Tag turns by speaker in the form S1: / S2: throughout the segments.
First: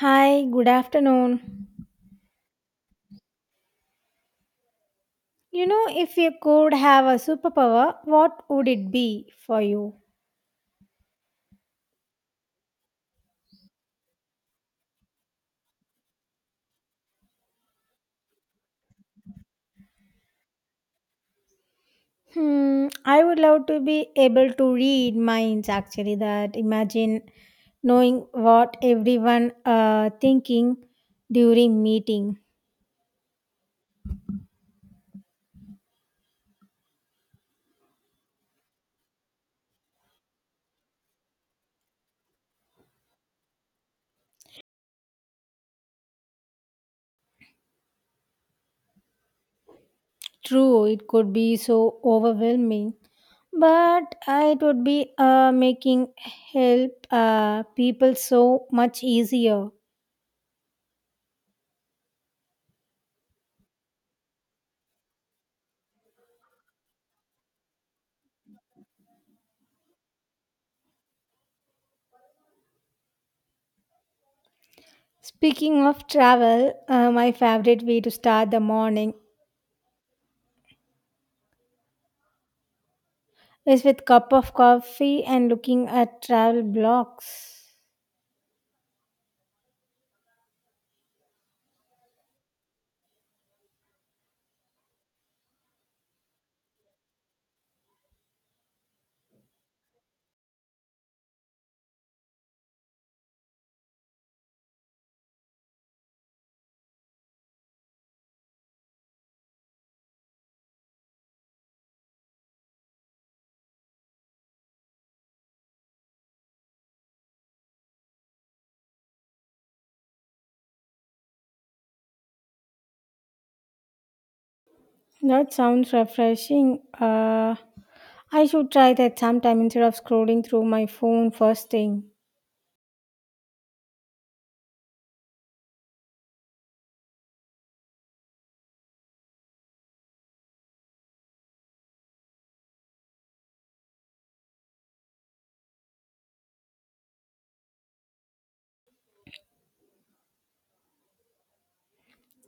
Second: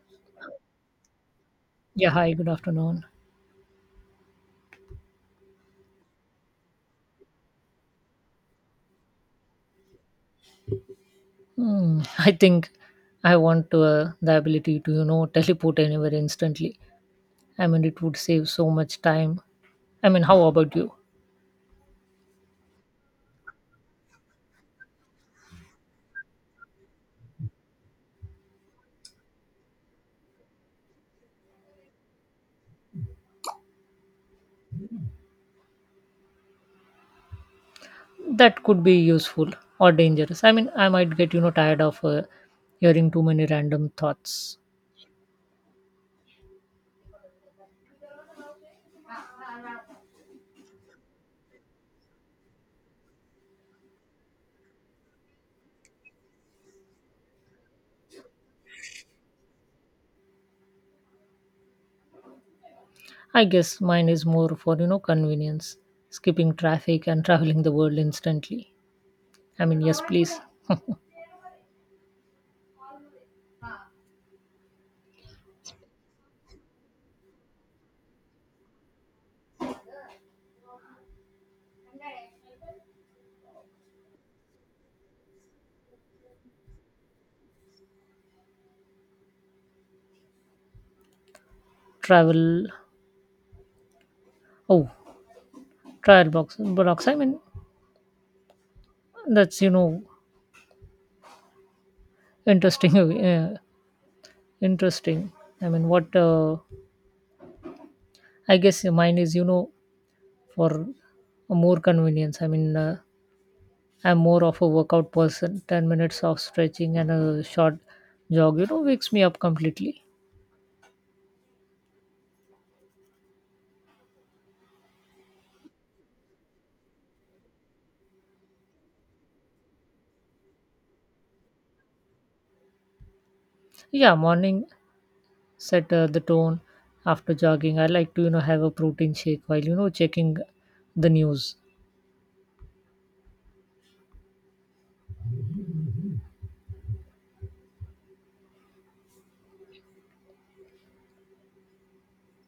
S1: Hi, good afternoon.
S2: Yeah, hi, good afternoon.
S1: You know, if you could have a superpower, what would it be for you?
S2: Hmm, I think I want the ability to teleport anywhere instantly. I mean, it would save so much time. I mean, how about you?
S1: Hmm, I would love to be able to read minds actually that imagine knowing what everyone thinking during meeting.
S2: That could be useful or dangerous. I mean, I might get tired of hearing too many random thoughts.
S1: True, it could be so overwhelming, but it would be making help people so much easier.
S2: I guess mine is more for convenience, skipping traffic and traveling the world instantly. I mean, yes, please.
S1: Speaking of travel, my favorite way to start the morning is with cup of coffee and looking at travel blogs.
S2: Travel. Oh, trial box. I mean, that's interesting. uh, Interesting. I mean, what. I guess mine is for more convenience. I mean, I'm more of a workout person. 10 minutes of stretching and a short jog, wakes me up completely.
S1: That sounds refreshing. I should try that sometime instead of scrolling through my phone first thing.
S2: Yeah, morning set the tone after jogging. I like to have a protein shake while checking the news.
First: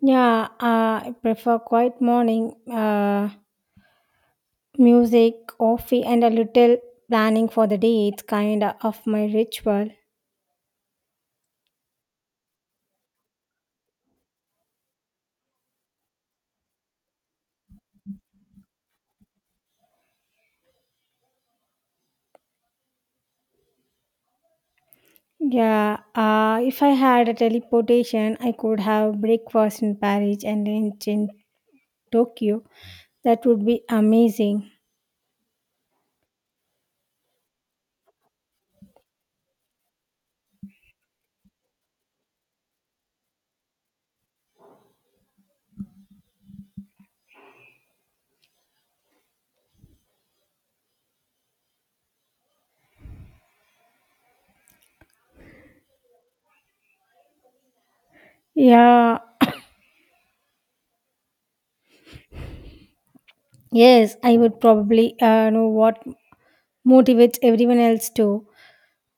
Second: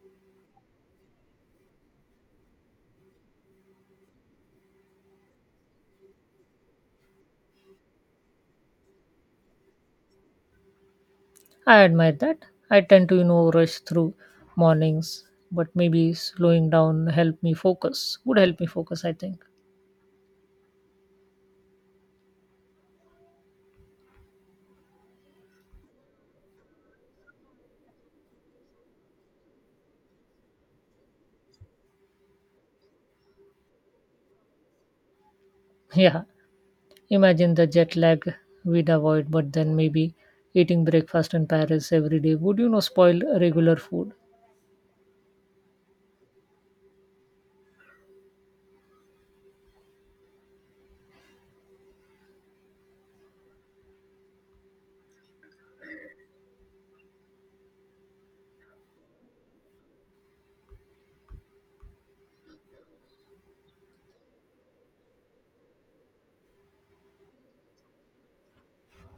S1: Yeah, I prefer quiet morning, music, coffee, and a little planning for the day. It's kind of my ritual.
S2: I admire that. I tend to rush through mornings, but maybe slowing down help me focus. Would help me focus, I think.
S1: Yeah, if I had a teleportation, I could have breakfast in Paris and lunch in Tokyo. That would be amazing.
S2: Yeah. Imagine the jet lag we'd avoid, but then maybe eating breakfast in Paris every day would spoil regular food.
S1: Yeah, yes, I would probably know what motivates everyone else too.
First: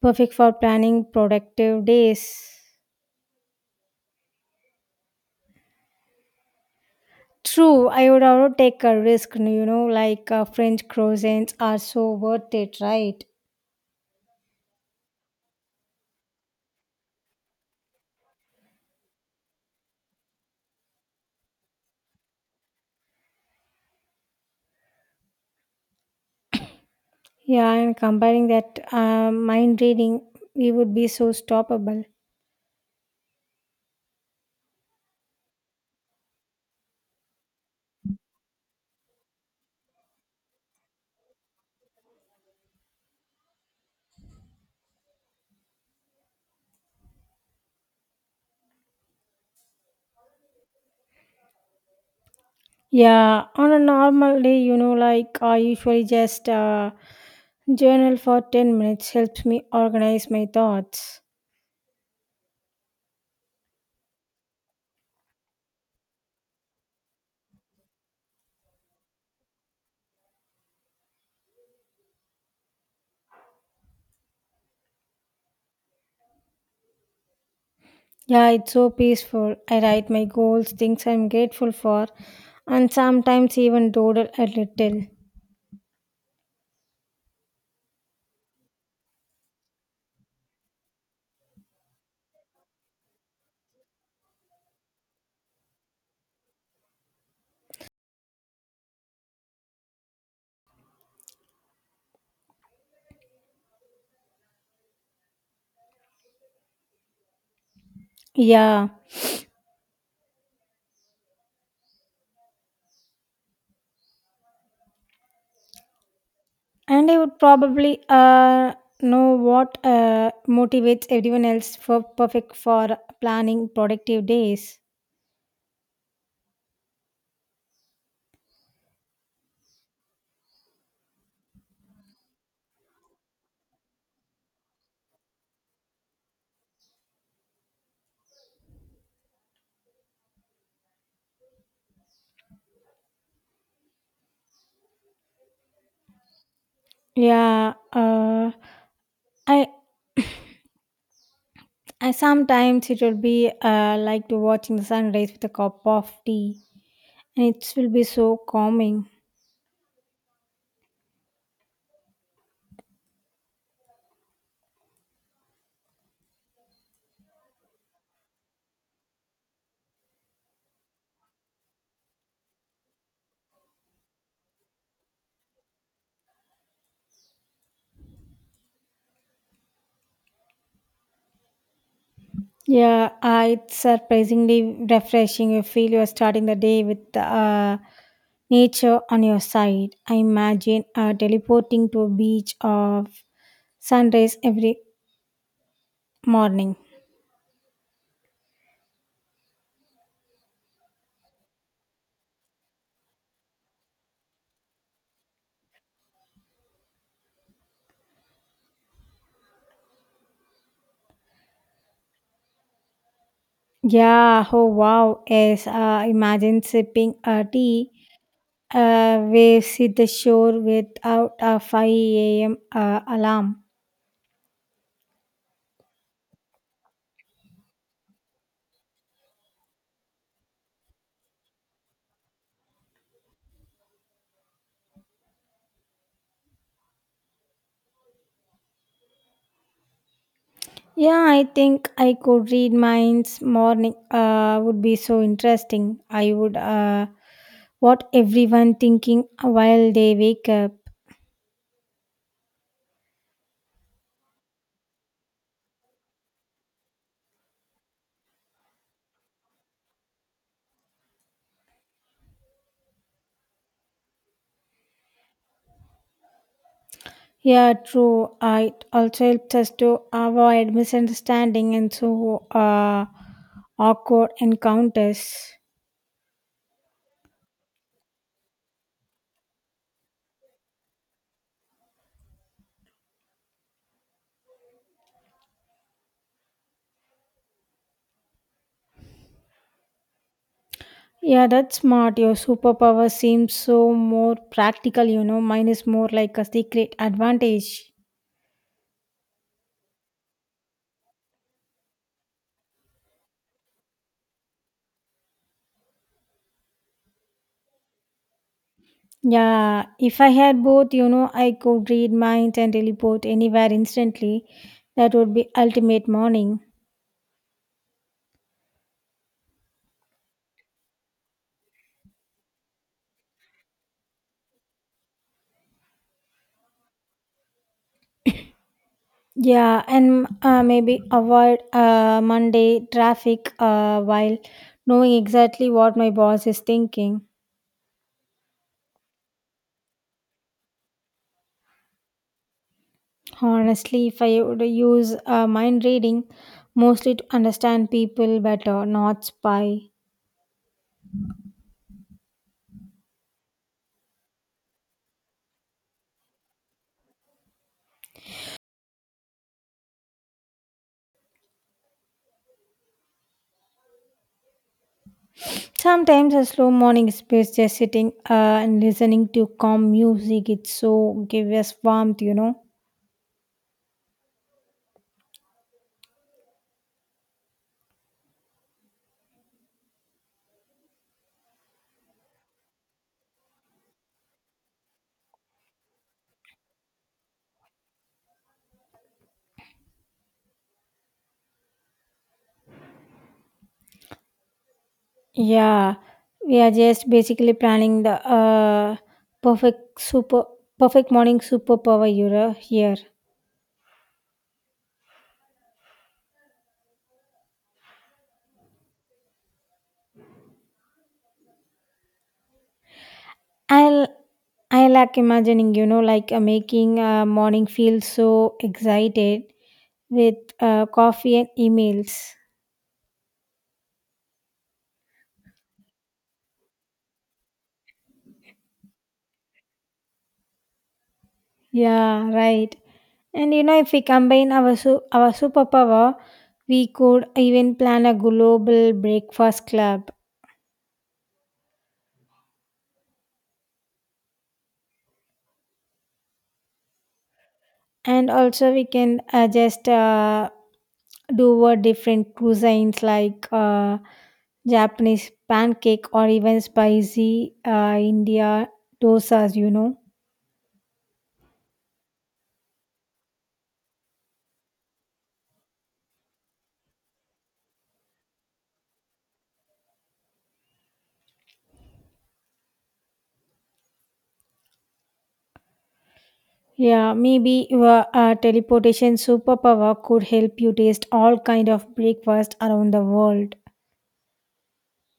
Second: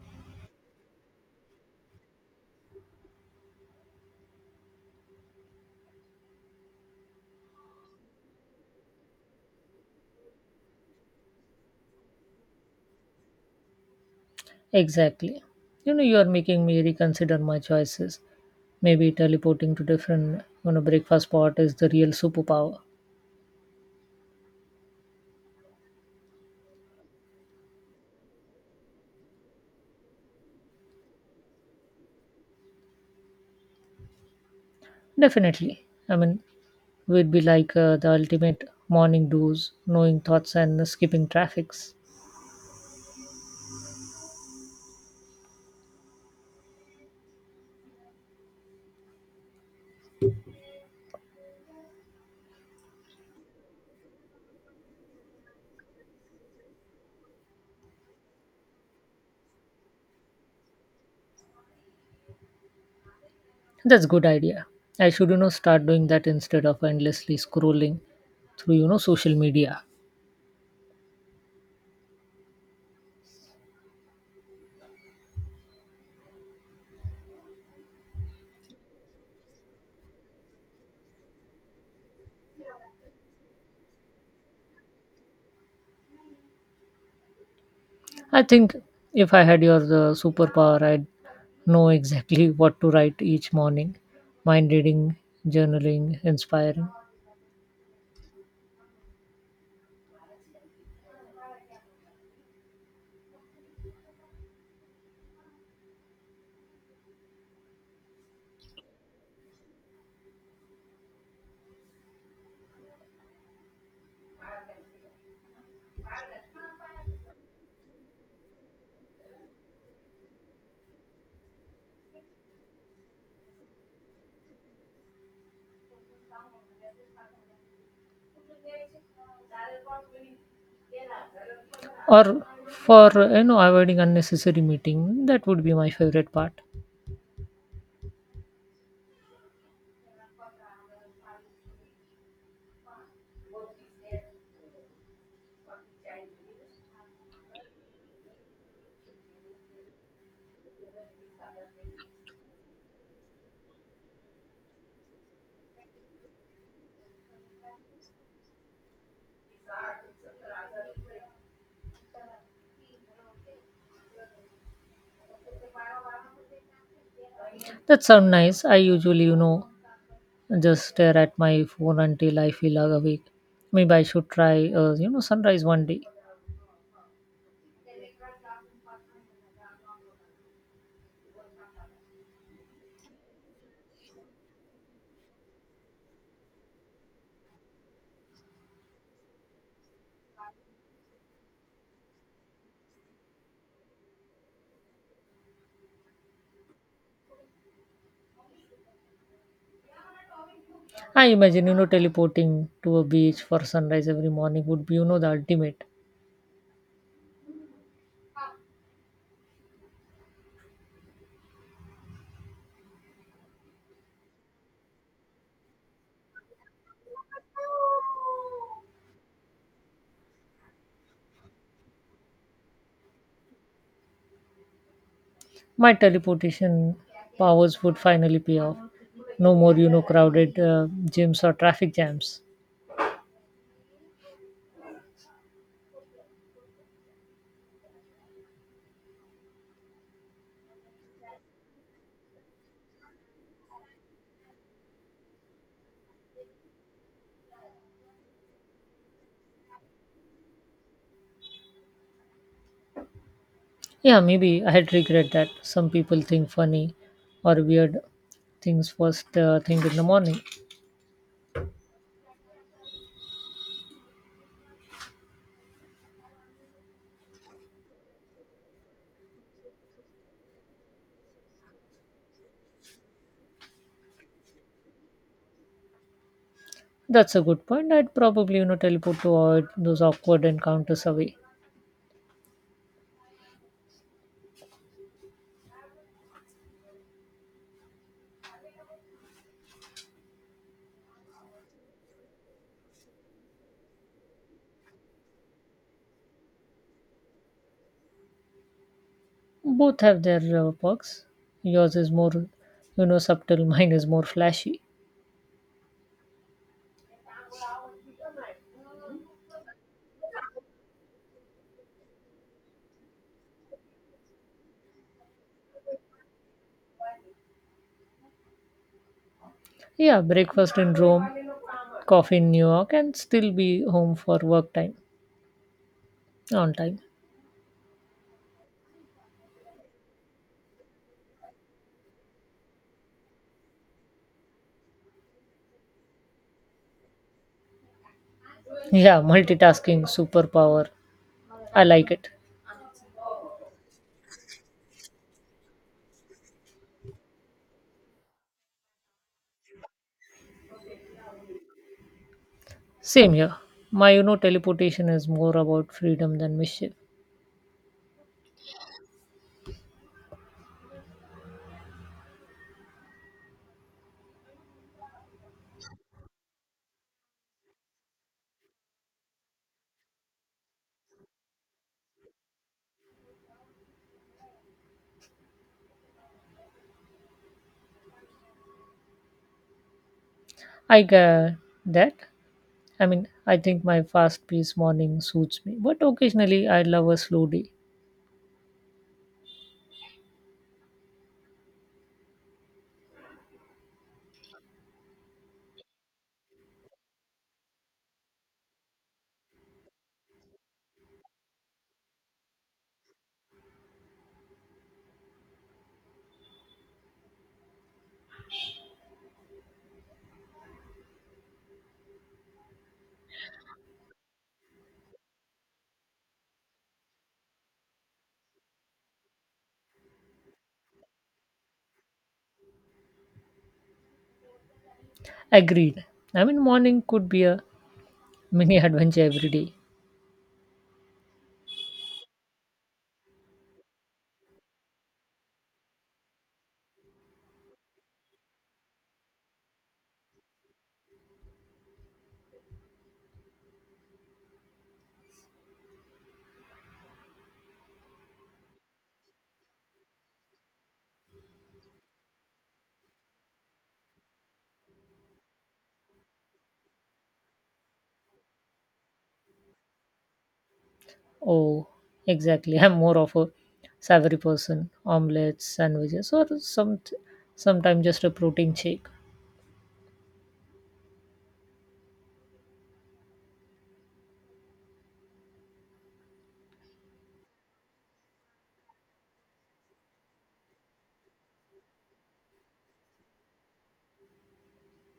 S1: Perfect for planning productive days. True, I would also take a risk, you know, like French croissants are so worth it, right?
S2: Exactly. You are making me reconsider my choices. Maybe teleporting to different breakfast spot is the real superpower.
S1: Yeah, and comparing that mind reading, we would be so stoppable.
S2: Definitely. I mean, we'd be like the ultimate morning do's, knowing thoughts and skipping traffics.
S1: Yeah, on a normal day, you know, like I usually just journal for 10 minutes, helps me organize my thoughts.
S2: That's good idea. I should start doing that instead of endlessly scrolling through social media.
S1: Yeah, it's so peaceful. I write my goals, things I'm grateful for, and sometimes even doodle a little.
S2: I think if I had your superpower, I'd know exactly what to write each morning. Mind reading, journaling, inspiring,
S1: Yeah, and I would probably know what motivates everyone else for perfect for planning productive days.
S2: or for avoiding unnecessary meeting. That would be my favorite part.
S1: Yeah, I And sometimes it will be like to watching the sunrise with a cup of tea, and it will be so calming.
S2: That sounds nice. I usually just stare at my phone until I feel awake. Maybe I should try sunrise one day.
S1: Yeah, it's surprisingly refreshing. You feel you are starting the day with nature on your side. I imagine teleporting to a beach of sunrise every morning.
S2: I imagine teleporting to a beach for sunrise every morning would be the ultimate.
S1: Yeah, oh wow, yes. Imagine sipping a tea. Waves hit the shore without a 5 a.m. Alarm.
S2: My teleportation powers would finally pay off. No more crowded gyms or traffic jams.
S1: Yeah, I think I could read minds morning would be so interesting. I would what everyone thinking while they wake up.
S2: Yeah, maybe I would regret that. Some people think funny or weird things first thing in the morning.
S1: Yeah, true. It also helps us to avoid misunderstanding and so awkward encounters.
S2: That's a good point. I'd probably teleport to avoid those awkward encounters away.
S1: Yeah, that's smart. Your superpower seems so more practical, you know. Mine is more like a secret advantage.
S2: Both have their perks. Yours is more subtle. Mine is more flashy.
S1: Yeah, if I had both, you know, I could read minds and teleport anywhere instantly. That would be ultimate morning.
S2: Yeah, breakfast in Rome, coffee in New York, and still be home for work time on time.
S1: Yeah, and maybe avoid Monday traffic while knowing exactly what my boss is thinking.
S2: Yeah, multitasking superpower. I like it.
S1: Honestly, if I would use mind reading, mostly to understand people better, not spy.
S2: Same here. My teleportation is more about freedom than mischief.
S1: Sometimes a slow morning space, just sitting and listening to calm music, it so gives us warmth, you know.
S2: I get that. I mean, I think my fast paced morning suits me, but occasionally I love a slow day.
S1: Yeah, we are just basically planning the perfect super perfect morning superpower euro here. I'll I like imagining, you know, like making morning feel so excited with coffee and emails.
S2: Agreed. I mean, morning could be a mini adventure every day.
S1: Yeah, right. And you know, if we combine our superpower, we could even plan a global breakfast club. And also we can just do a different cuisines like japanese pancake or even spicy india dosas, you know.
S2: Oh, exactly. I'm more of a savory person, omelets, sandwiches, or sometimes just a protein shake.
S1: Yeah, maybe your teleportation superpower could help you taste all kind of breakfast around the world.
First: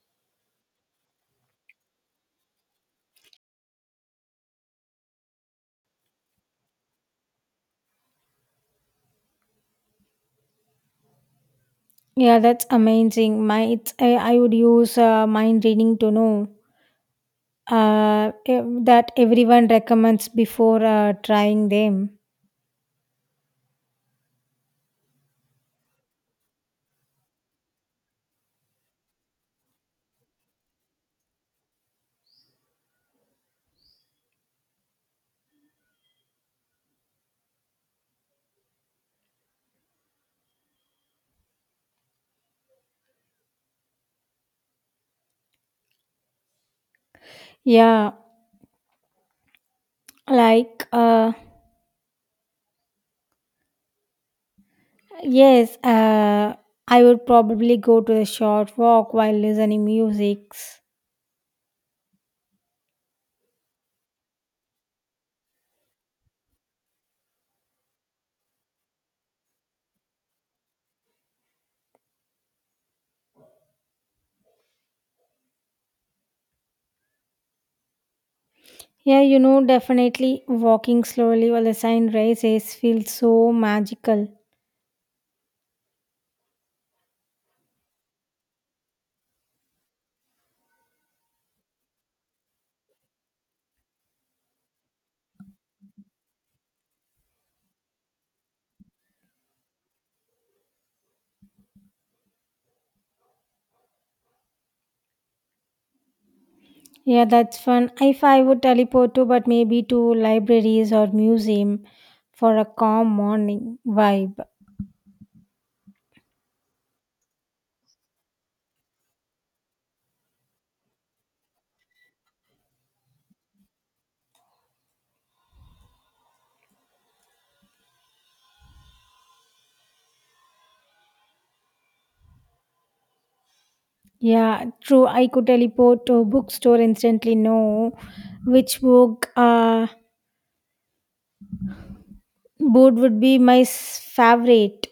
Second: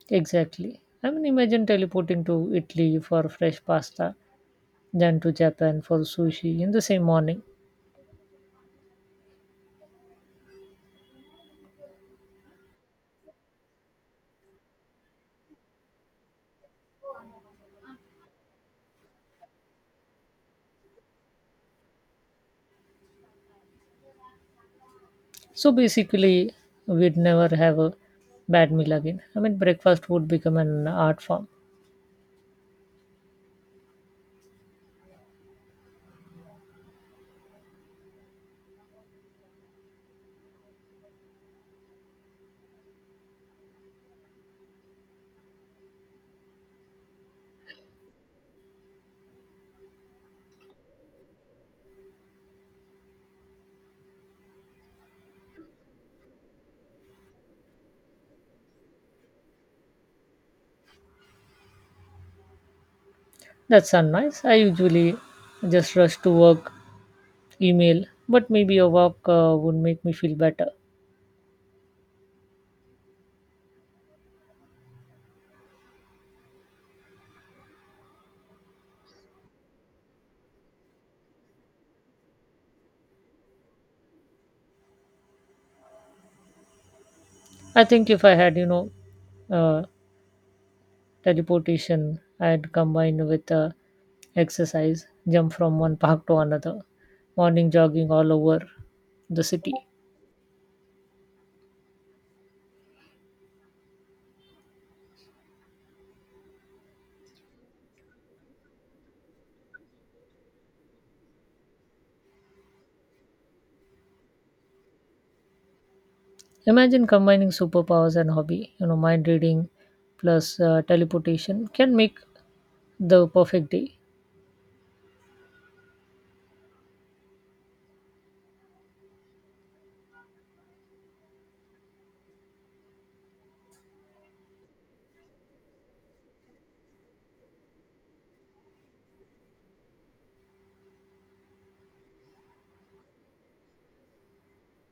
S2: Exactly. I mean, imagine teleporting to Italy for fresh pasta, then to Japan for sushi in the same morning.
S1: Yeah, that's amazing. I would use mind reading to know that everyone recommends before trying them.
S2: So basically, we'd never have a bad meal again. I mean, breakfast would become an art form.
S1: Yeah. Like, uh, yes, uh, I would probably go to a short walk while listening music.
S2: That's nice. I usually just rush to work, email, but maybe a walk would make me feel better.
S1: Yeah, you know, definitely walking slowly while the sun rises feels so magical.
S2: I think if I had, uh, teleportation I had combined with exercise, jump from one park to another, morning jogging all over the city.
S1: Yeah, that's fun. If I would teleport to, but maybe to libraries or museum for a calm morning vibe.
S2: Imagine combining superpowers and hobby, mind reading plus teleportation can make the perfect day.
S1: Yeah, true. I could teleport to a bookstore instantly. Know which book would be my favorite.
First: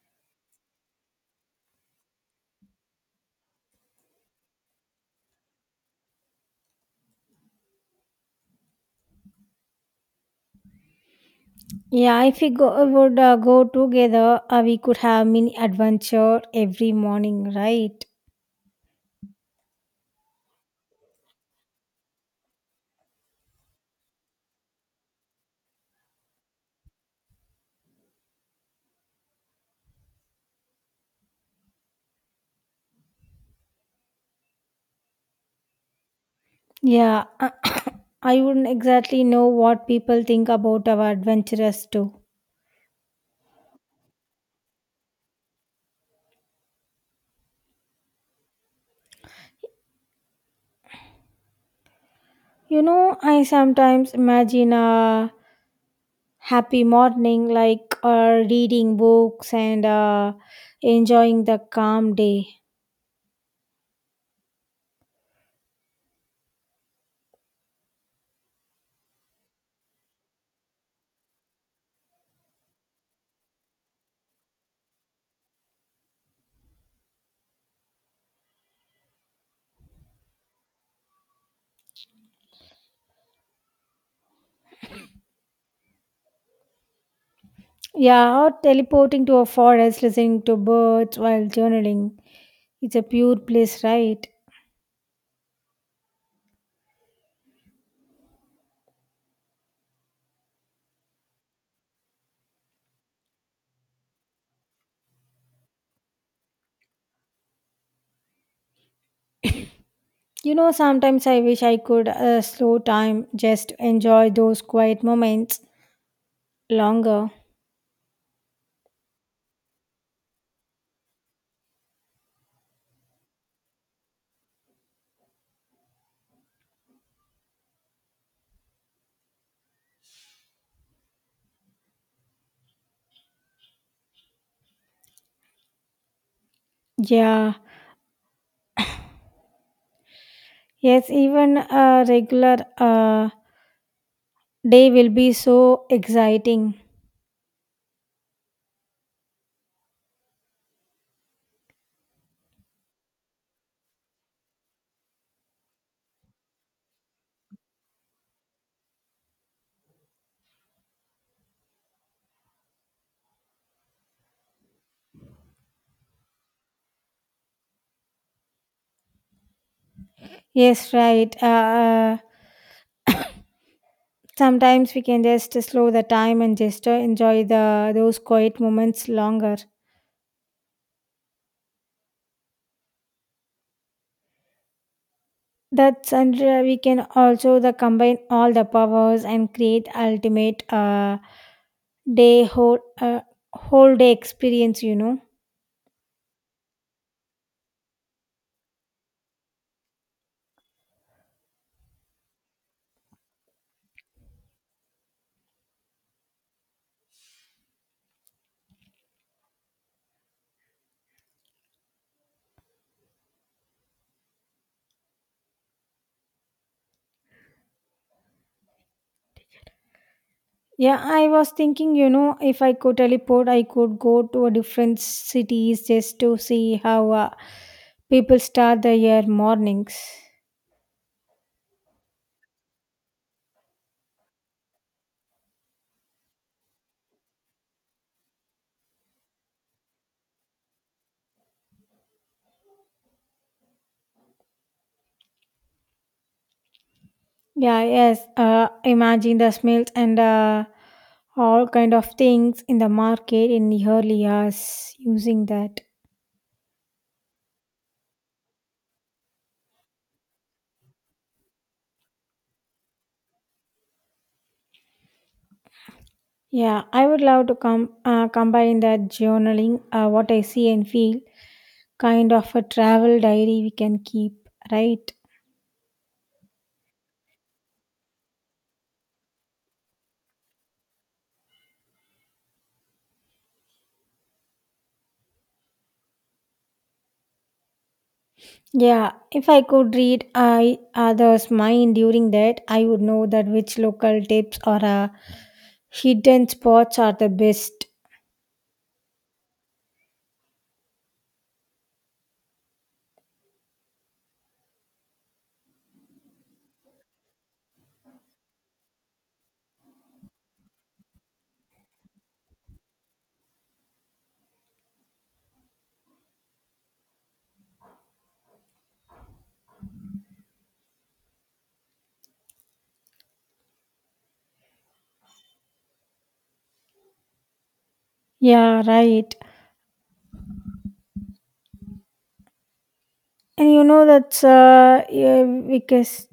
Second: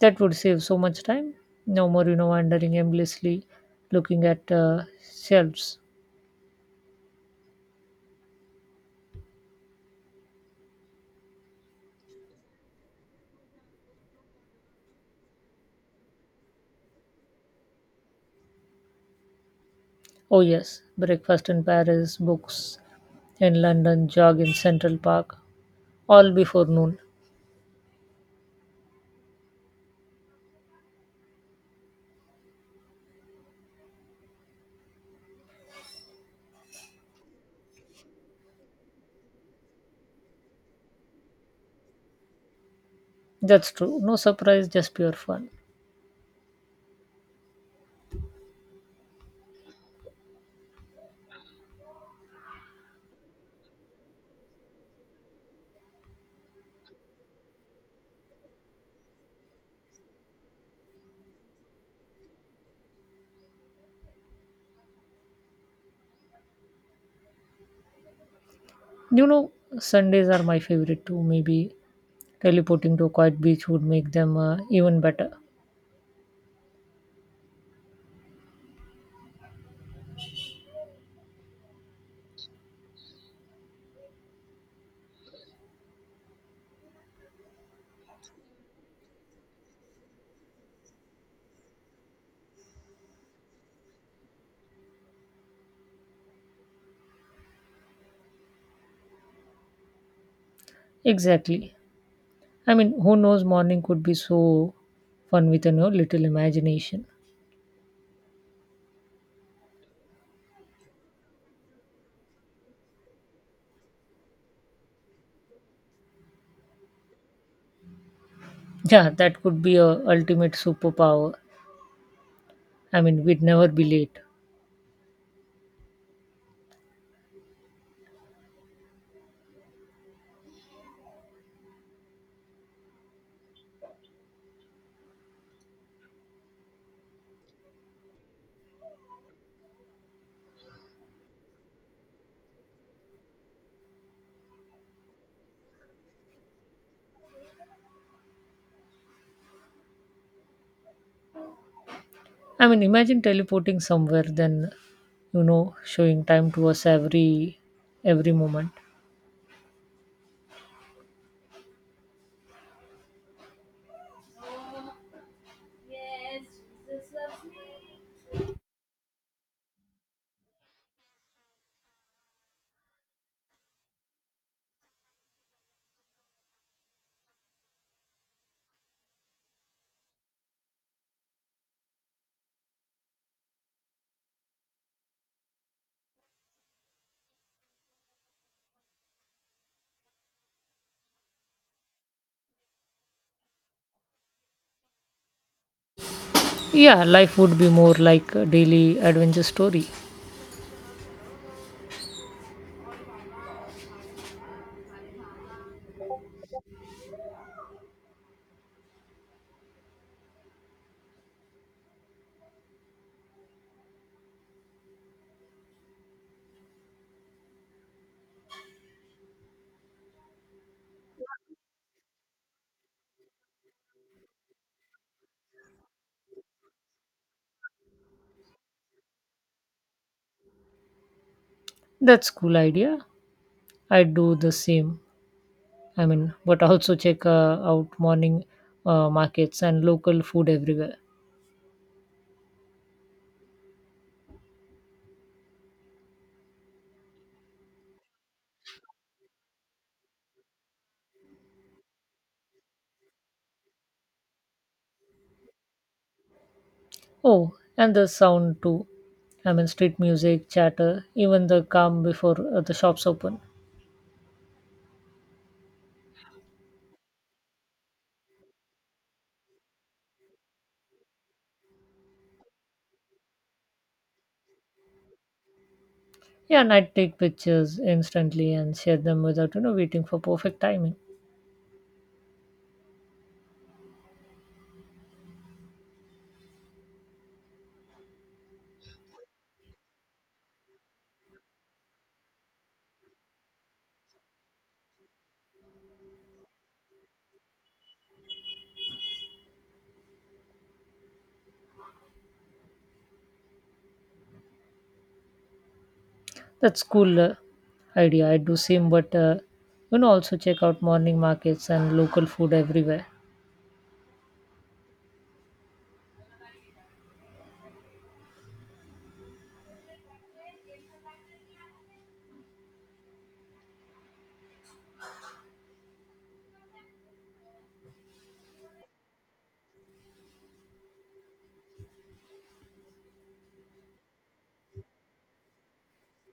S2: That would save so much time. No more wandering aimlessly looking at shelves.
S1: Yeah, if we go together, we could have mini adventure every morning, right?
S2: Oh, yes, breakfast in Paris, books in London, jog in Central Park, all before noon.
S1: Yeah, I wouldn't exactly know what people think about our adventurous too.
S2: That's true. No surprise, just pure fun.
S1: You know, I sometimes imagine a happy morning, like reading books and enjoying the calm day.
S2: You know, Sundays are my favorite too. Maybe teleporting to a quiet beach would make them even better.
S1: Yeah, or teleporting to a forest, listening to birds while journaling. It's a pure bliss, right?
S2: Exactly. I mean, who knows, morning could be so fun with a little imagination.
S1: You know, sometimes I wish I could slow time, just enjoy those quiet moments longer.
S2: Yeah, that could be a ultimate superpower. I mean, we'd never be late.
S1: Yeah, yes, even a regular day will be so exciting.
S2: I mean, imagine teleporting somewhere, then, showing time to us every moment.
S1: Yes, right. Sometimes we can just slow the time and just enjoy the those quiet moments longer. That's, and we can also the combine all the powers and create ultimate day whole whole day experience. You know.
S2: Yeah, life would be more like a daily adventure story.
S1: Yeah, I was thinking, you know, if I could teleport, I could go to a different cities just to see how people start their year mornings.
S2: That's cool idea. I do the same. I mean, but also check out morning markets and local food everywhere.
S1: Yeah, yes. Imagine the smells and all kind of things in the market in the early hours using that.
S2: Oh, and the sound too. I mean, street music, chatter, even the calm before the shops open.
S1: Yeah, I would love to combine that journaling, what I see and feel, kind of a travel diary we can keep, right?
S2: Yeah, and I take pictures instantly and share them without waiting for perfect timing.
S1: Yeah, if I could read I others' mind during that, I would know that which local tips or hidden spots are the best.
S2: That's cool idea. I do same, but also check out morning markets and local food everywhere.
S1: Yeah, right. And you know that's yeah, because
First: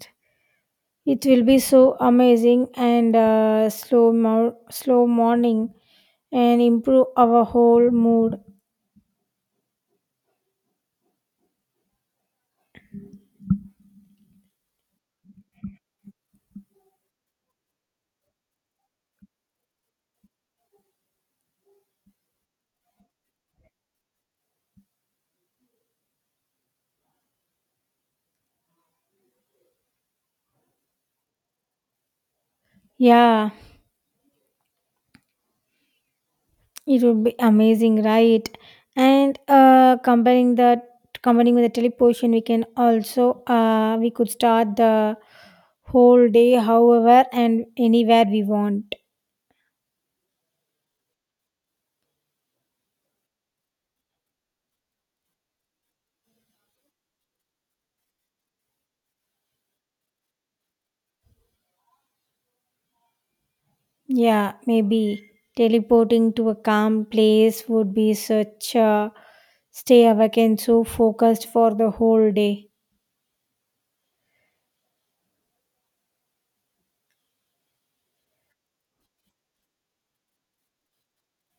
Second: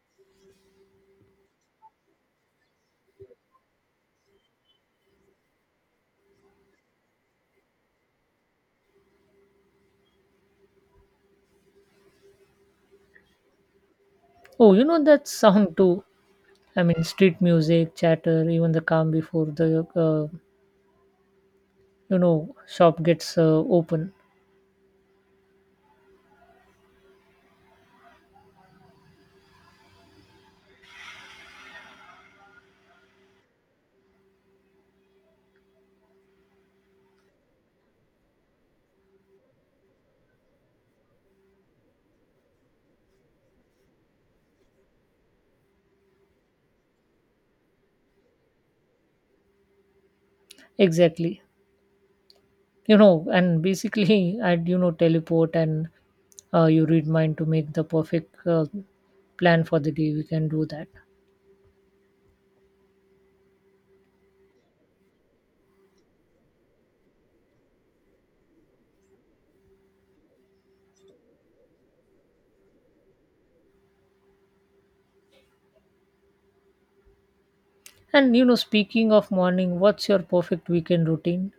S1: it will be so amazing and slow morning and improve our whole mood.
S2: Oh, that sound too. I mean, street music, chatter, even the calm before the shop gets open.
S1: Yeah. It would be amazing, right? And comparing the combining with the teleportation, we can also we could start the whole day, however and anywhere we want.
S2: Exactly, and basically, I'd teleport and you read mind to make the perfect plan for the day. We can do that.
S1: Yeah, maybe teleporting to a calm place would be such a stay awake and so focused for the whole day.
S2: And speaking of morning, what's your perfect weekend routine?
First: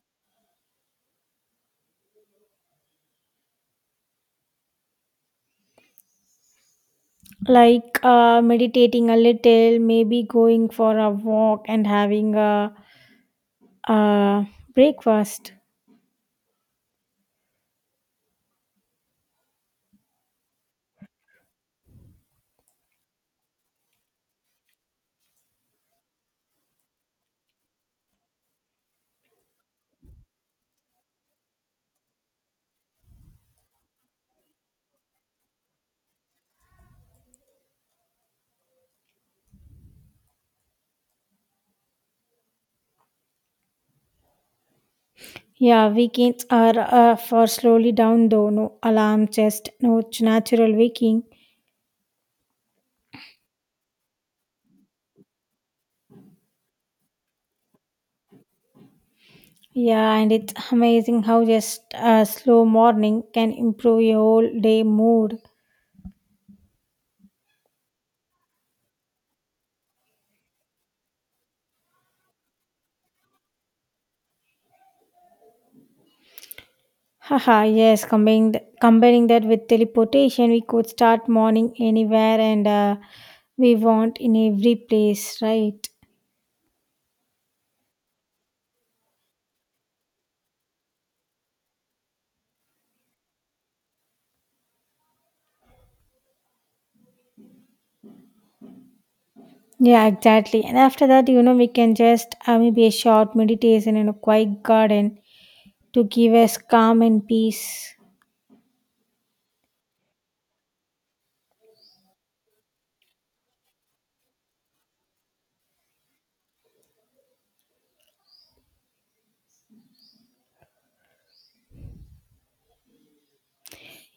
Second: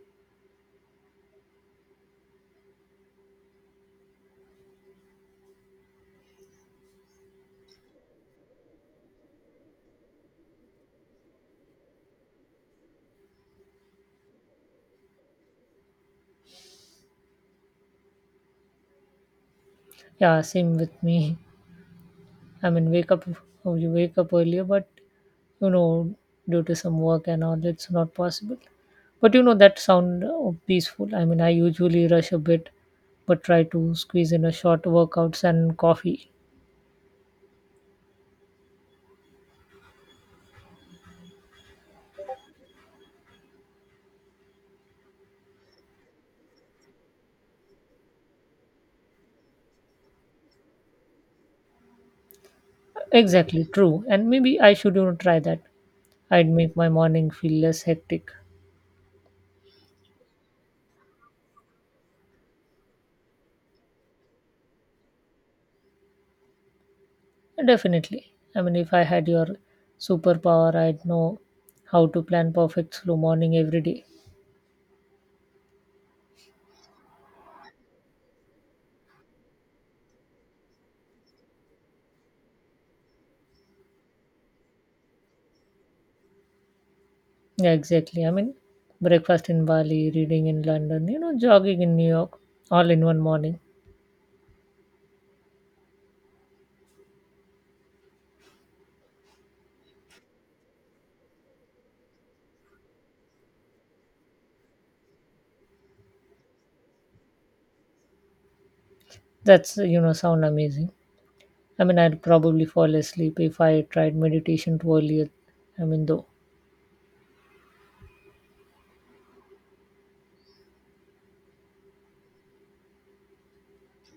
S1: Like meditating a little, maybe going for a walk and having a breakfast.
S2: Yeah, same with me. I mean, you wake up earlier, but you know, due to some work and all, it's not possible. But that sound peaceful. I mean, I usually rush a bit, but try to squeeze in a short workouts and coffee.
S1: Yeah, weekends are for slowly down though. No alarm, just no natural waking.
S2: Exactly, true. And maybe I should try that. I'd make my morning feel less hectic.
S1: Yeah, and it's amazing how just a slow morning can improve your whole day mood.
S2: Definitely. I mean, if I had your superpower, I'd know how to plan perfect slow morning every day.
S1: Haha, yes, comparing that with teleportation, we could start morning anywhere and we want in every place, right?
S2: Yeah, exactly. I mean, breakfast in Bali, reading in London, jogging in New York, all in one morning.
S1: Yeah, exactly. And after that, you know, we can just maybe a short meditation in a quiet garden to give us calm and peace.
S2: That's sound amazing. I mean, I'd probably fall asleep if I tried meditation too early. I mean, though,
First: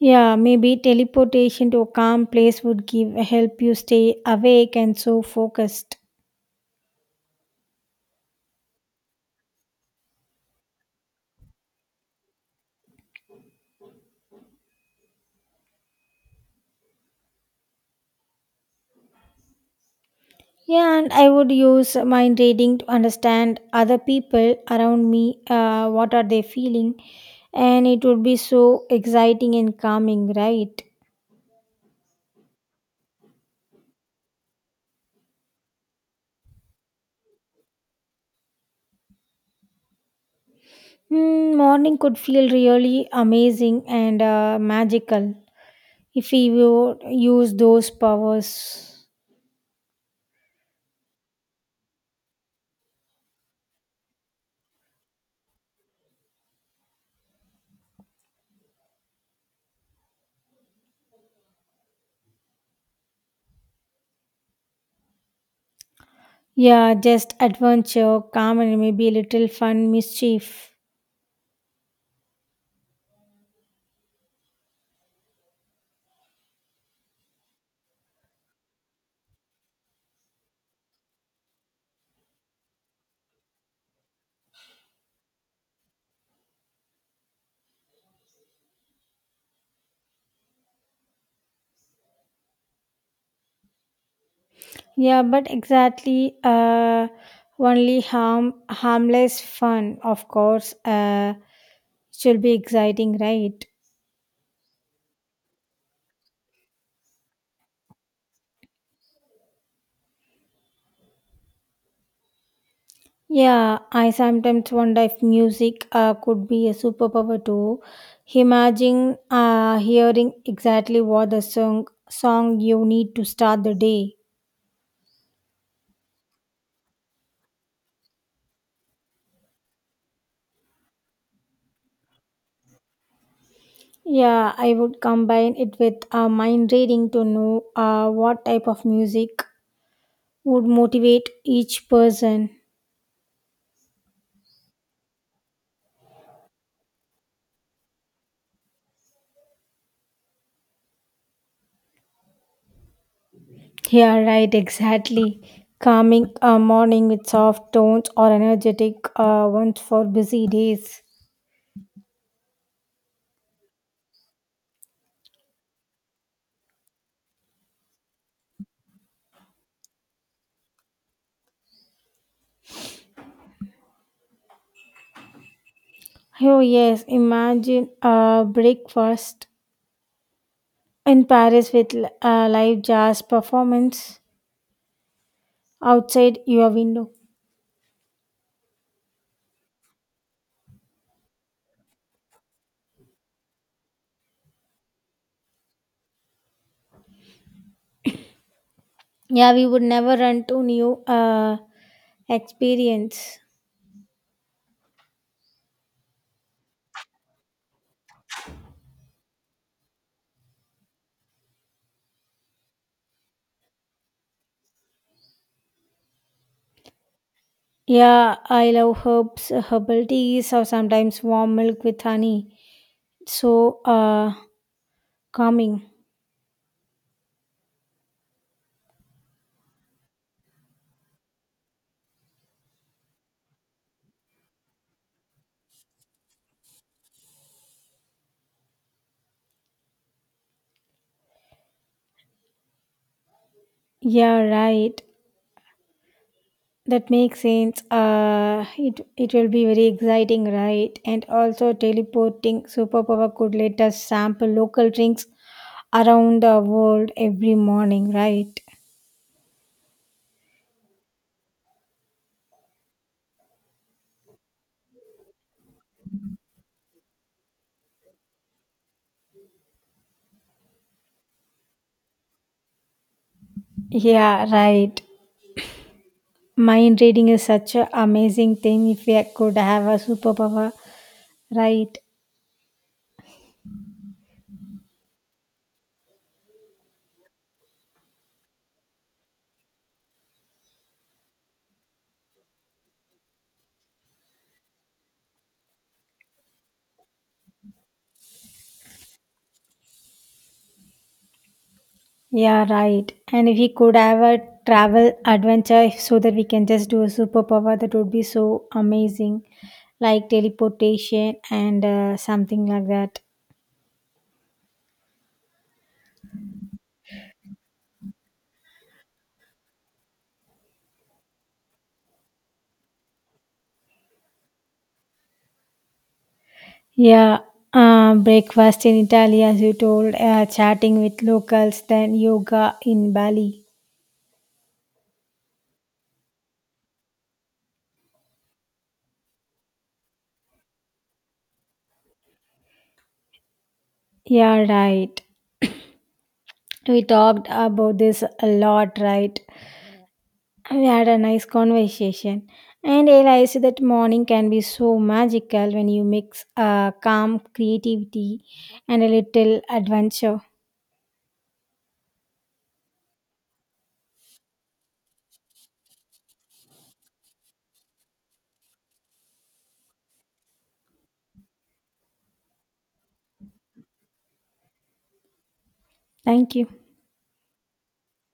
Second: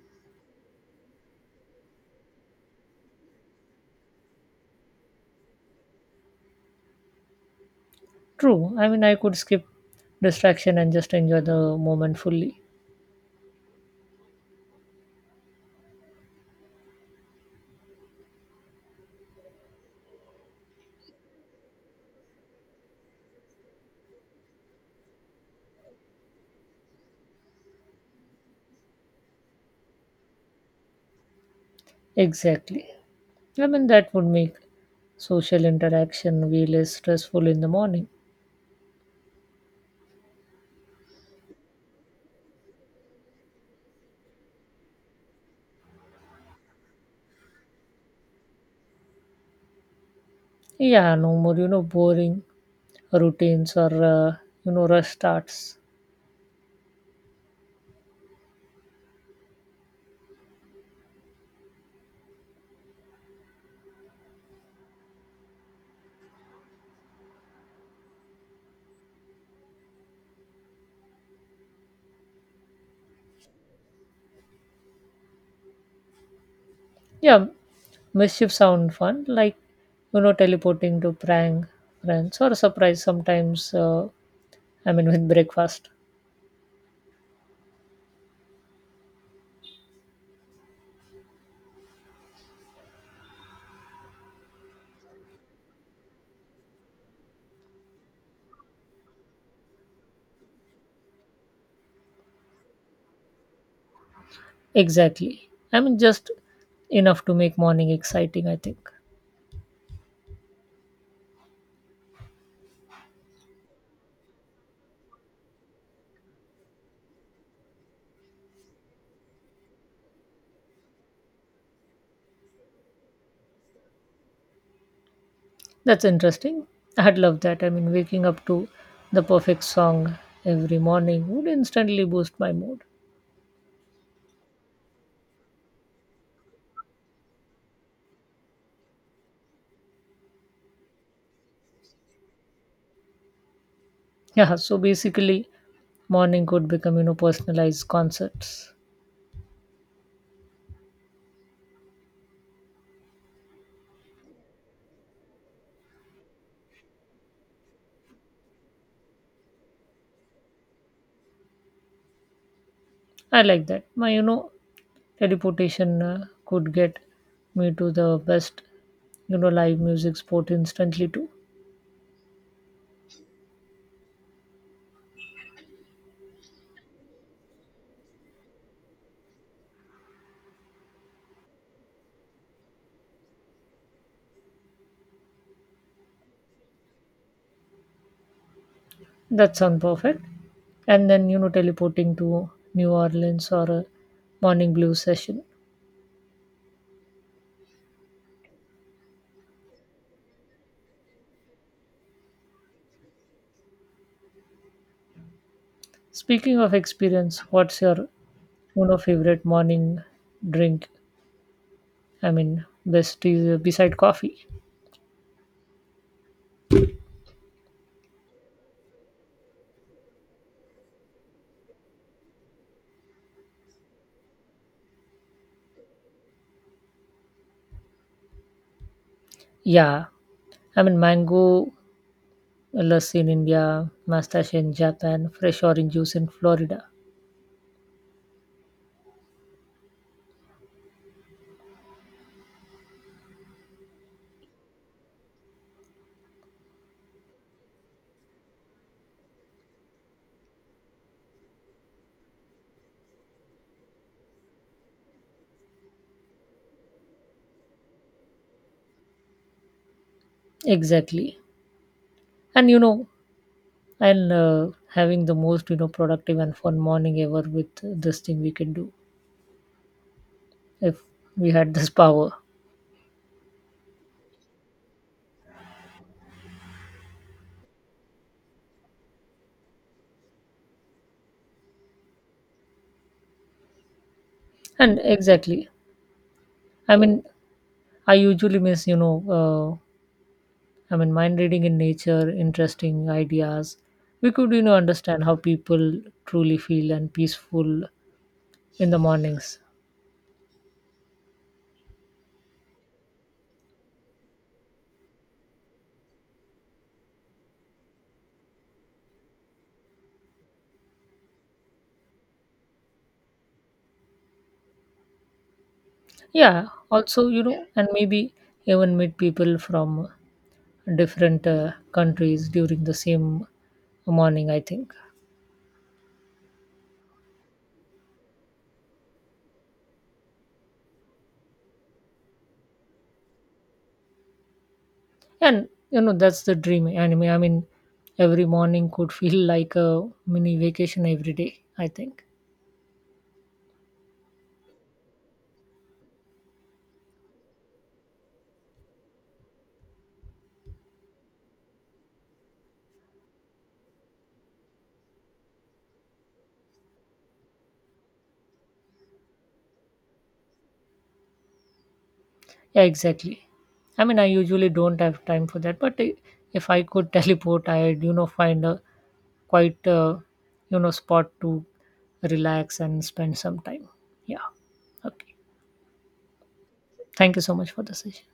S1: Yeah, maybe teleportation to a calm place would give help you stay awake and so focused.
S2: true. I mean, I could skip distraction and just enjoy the moment fully.
S1: Yeah, and I would use mind reading to understand other people around me, what are they feeling, and it would be so exciting and calming, right?
S2: Exactly. I mean, that would make social interaction way less stressful in the morning.
S1: Mm, morning could feel really amazing and magical if we would use those powers.
S2: Yeah, no more boring routines or rush starts.
S1: Yeah, just adventure, calm, and maybe a little fun mischief.
S2: Yeah, mischief sound fun, like teleporting to prank friends or surprise sometimes. I mean, with breakfast.
S1: Yeah, but exactly. Harmless fun, of course. Should be exciting, right?
S2: Exactly. I mean, just enough to make morning exciting. I think
S1: Yeah, I sometimes wonder if music could be a superpower too. Imagine hearing exactly what the song you need to start the day.
S2: that's interesting. I'd love that. I mean, waking up to the perfect song every morning would instantly boost my mood.
S1: Yeah, I would combine it with mind reading to know what type of music would motivate each person.
S2: Yeah. So basically, morning could become personalized concerts.
S1: Yeah, right, exactly. Calming a morning with soft tones or energetic ones for busy days.
S2: I like that. My teleportation could get me to the best live music spot instantly too.
S1: Oh, yes, imagine a breakfast in Paris with a live jazz performance outside your window.
S2: That sounds perfect, and then teleporting to New Orleans or a morning blues session.
S1: Yeah, we would never run to new experience.
S2: Speaking of experience, what's your favorite morning drink? I mean, best is beside coffee.
S1: Yeah, I love herbal teas, or sometimes warm milk with honey. So calming.
S2: Yeah, I mean, mango lassi in India, mustache in Japan, fresh orange juice in Florida.
S1: Yeah, right. That makes sense. It it will be very exciting, right? And also, teleporting superpower could let us sample local drinks around the world every morning, right?
S2: Exactly, and you know and having the most productive and fun morning ever with this thing we can do if we had this power.
S1: Yeah, right. Mind reading is such an amazing thing. If we could have a superpower, right?
S2: And exactly, I mean, I usually miss, I mean, mind reading in nature interesting ideas. We could understand how people truly feel and peaceful in the mornings.
S1: Yeah, right. And if we could have a travel adventure so that we can just do a superpower, that would be so amazing, like teleportation and something like that.
S2: Yeah, also and maybe even meet people from different countries during the same morning, I think.
S1: Yeah, breakfast in Italy, as you told, chatting with locals, then yoga in Bali.
S2: And that's the dream anime. I mean, every morning could feel like a mini vacation every day, I think.
S1: Yeah, right. We talked about this a lot, right? We had a nice conversation and realized that morning can be so magical when you mix calm creativity and a little adventure.
S2: Yeah, exactly. I mean, I usually don't have time for that, but if I could teleport, I'd find a quite spot to relax and spend some time. Yeah, okay.
S1: Thank you.
S2: Thank you so much for the session.